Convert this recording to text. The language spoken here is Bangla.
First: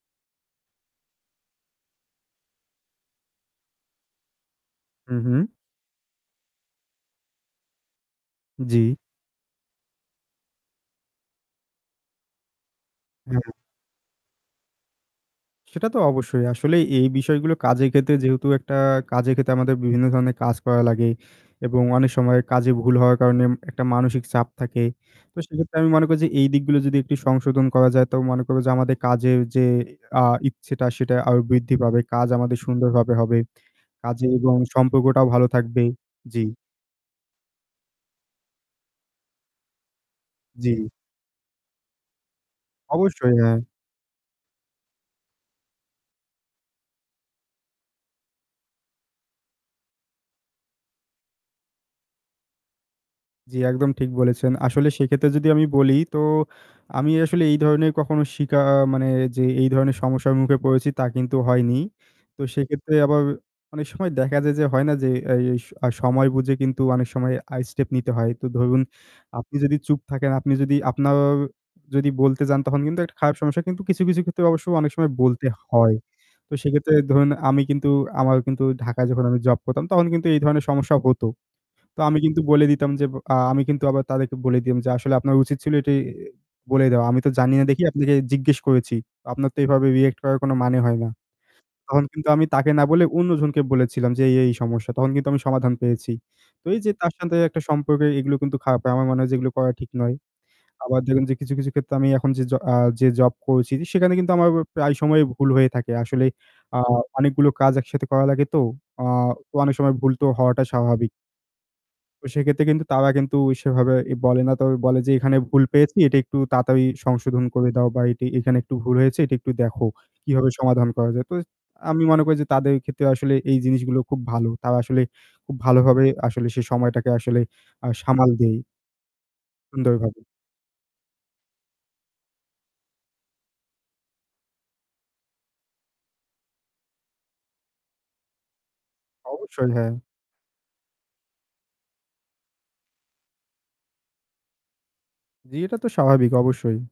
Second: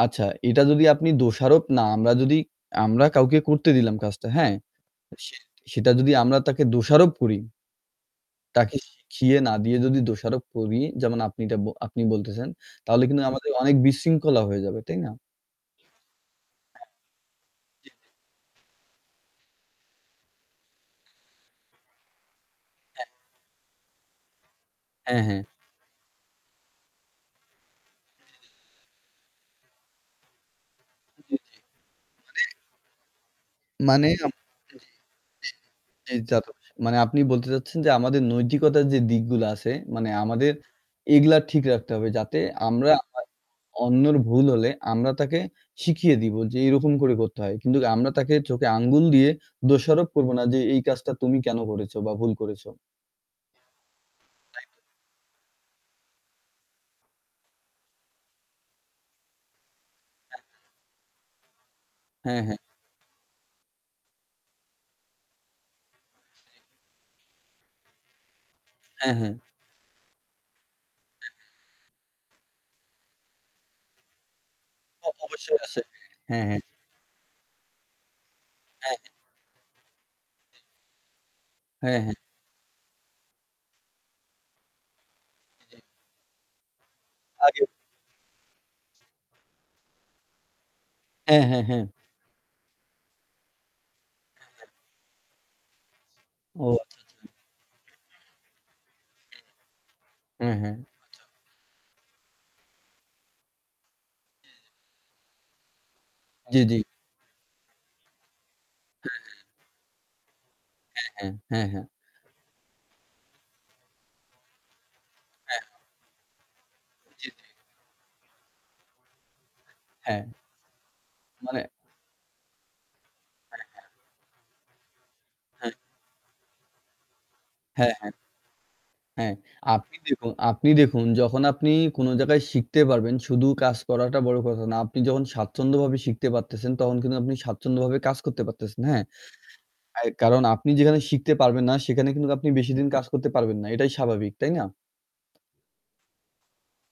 আচ্ছা এটা যদি আপনি দোষারোপ না আমরা যদি আমরা কাউকে করতে দিলাম কাজটা হ্যাঁ, হু, সে হু। সেটা যদি আমরা তাকে দোষারোপ করি। তাকে জী। শিখিয়ে না দিয়ে যদি দোষারোপ করি, যেমন আপনি এতা আপনি বলতেছেন, তাহলে কিন্তু আমাদের হুম। অনেক বিশৃঙ্খলা হয়ে যাবে। তাই না? সেটা তো অবশ্যই আসলে অ্যা এই বিষয়গুলো কাজের জি, জি। ক্ষেত্রে যেহেতু একটা কাজের ক্ষেত্রে আমাদের বিভিন্ন ধরনের কাজ করা লাগে এবং অনেক সময় কাজে ভুল অ্যা হওয়ার কারণে একটা মানসিক চাপ থাকে হ্যাঁ, তো হ্যাঁ। সেক্ষেত্রে আমি মনে করি যে এই দিকগুলো যদি একটু সংশোধন করা যায় তো মনে করবো যে আমাদের কাজের যে অ্যা ইচ্ছেটা সেটা জী, জী আরও বৃদ্ধি পাবে কাজ মানে আমাদের সুন্দরভাবে হবে মানে, কাজে আম এবং সম্পর্কটাও ভালো থাকবে। জি। জি, জী। জি। [unintelligible] মানে আপনি বলতে চাচ্ছেন যে আমাদের নৈতিকতার যে দিকগুলো আছে মানে আমাদের জী। এগুলা ঠিক রাখতে হবে যাতে আমরা হয় অবশ্যই হ্যাঁ। অন্যের ভুল হলে আমরা তাকে শিখিয়ে দিব যে এরকম করে করতে হয়। কিন্তু আমরা তাকে চোখে আঙ্গুল দিয়ে দোষারোপ করব না যে, "এই কাজটা তুমি কেন করেছো বা ভুল করেছো।" জী, একদম ঠিক বলেছেন। তাই তো। আসলে সেক্ষেত্রে যদি আমি বলি তো আমি আসলে এই ধরনের কখনো শিকা মানে যে এই ধরনের সমস্যার [unintelligible] মুখে পড়েছি তা কিন্তু হয়নি। হ্যাঁ, তো হ্যাঁ। সেক্ষেত্রে আবার অনেক সময় দেখা যায় যে হয় না যে এই এই সময় বুঝে কিন্তু অনেক সময় আ স্টেপ নিতে হয়। তো ধরুন হ্যাঁ, হ্যাঁ। আপনি যদি চুপ থাকেন আপনি যদি আপনার অ্যা হ্যাঁ। যদি বলতে যান তখন কিন্তু একটা খারাপ সমস্যা কিন্তু কিছু, কিছু ক্ষেত্রে অবশ্য অনেক তা সময় তো বলতে অবশ্যই আছে। হয়। হ্যাঁ, হ্যাঁ, তো হ্যাঁ। সেক্ষেত্রে ধরুন আমি কিন্তু আমার কিন্তু হ্যাঁ, ঢাকায় হ্যাঁ। যখন আমি জব করতাম তখন কিন্তু এই ধরনের সমস্যা হতো। হ্যাঁ, তো হ্যাঁ। আমি কিন্তু বলে দিতাম যে আ আমি কিন্তু আবার তাদেরকে বলে দিম যে আসলে আপনার উচিত ছিল [unintelligible] এটি বলে দেওয়া। আমি তো জানি না আগে দেখি আপনাকে জিজ্ঞেস করেছি। আপনার তো এভাবে রিঅ্যাক্ট করার কোন মানে হয় না। হ্যাঁ, হ্যাঁ, হ্যাঁ। তখন কিন্তু আমি তাকে না বলে অন্যজনকে বলেছিলাম যে এই, হ্যাঁ, এই হ্যাঁ। সমস্যা। তখন কিন্তু আমি সমাধান পেয়েছি। ও তো এই যে আচ্ছা, তার আচ্ছা। সাথে একটা সম্পর্ক এগুলো কিন্তু খারাপ হয়। আমার মনে হয় যে এগুলো করা ঠিক নয়। হ্যাঁ, হ্যাঁ। আবার আচ্ছা। দেখবেন যে কিছু, কিছু ক্ষেত্রে আমি এখন যে জ আ যে জব করছি সেখানে কিন্তু আমার জি, জি। প্রায় সময়ই ভুল হয়ে থাকে। আসলে জী, আ জী। অনেকগুলো কাজ একসাথে করা লাগে তো। আ হ্যাঁ, হ্যাঁ। অনেক সময় ভুল তো হওয়াটা হ্যাঁ, স্বাভাবিক। হ্যাঁ, হ্যাঁ, হ্যাঁ। তো সেক্ষেত্রে কিন্তু তারা কিন্তু সেভাবে এ বলে না তবে বলে যে, "এখানে হ্যাঁ। ভুল পেয়েছি। এটা একটু তাড়াতাড়ি জী, সংশোধন জী। করে দাও বা এটি এখানে একটু ভুল হয়েছে। এটা একটু দেখো। হ্যাঁ, কিভাবে সমাধান করা যায়।" তো ইস মানে আমি মনে করি যে তাদের ক্ষেত্রে আসলে এই হ্যাঁ, হ্যাঁ। জিনিসগুলো খুব ভালো। তারা আসলে খুব হ্যাঁ। ভালোভাবে আসলে সেই সময়টাকে আসলে আ হ্যাঁ, হ্যাঁ। সামাল দেই। হ্যাঁ, সুন্দর আপনি ভাবে। দেখুন আপনি দেখুন যখন আপনি কোন জায়গায় শিখতে পারবেন, শুধু কাজ করাটা বড় কথা না। আপনি যখন স্বাচ্ছন্দ্যভাবে শিখতে পারতেছেন তখন কিন্তু আপনি স্বাচ্ছন্দ্যভাবে কাজ করতে পারতেছেন। হ্যাঁ। অবশ্যই হ্যাঁ। অ্যা কারণ আপনি যেখানে শিখতে পারবেন না সেখানে কিন্তু আপনি বেশি দিন কাজ করতে পারবেন না। এটাই স্বাভাবিক। তাই না? জী, এটা তো স্বাভাবিক অবশ্যই।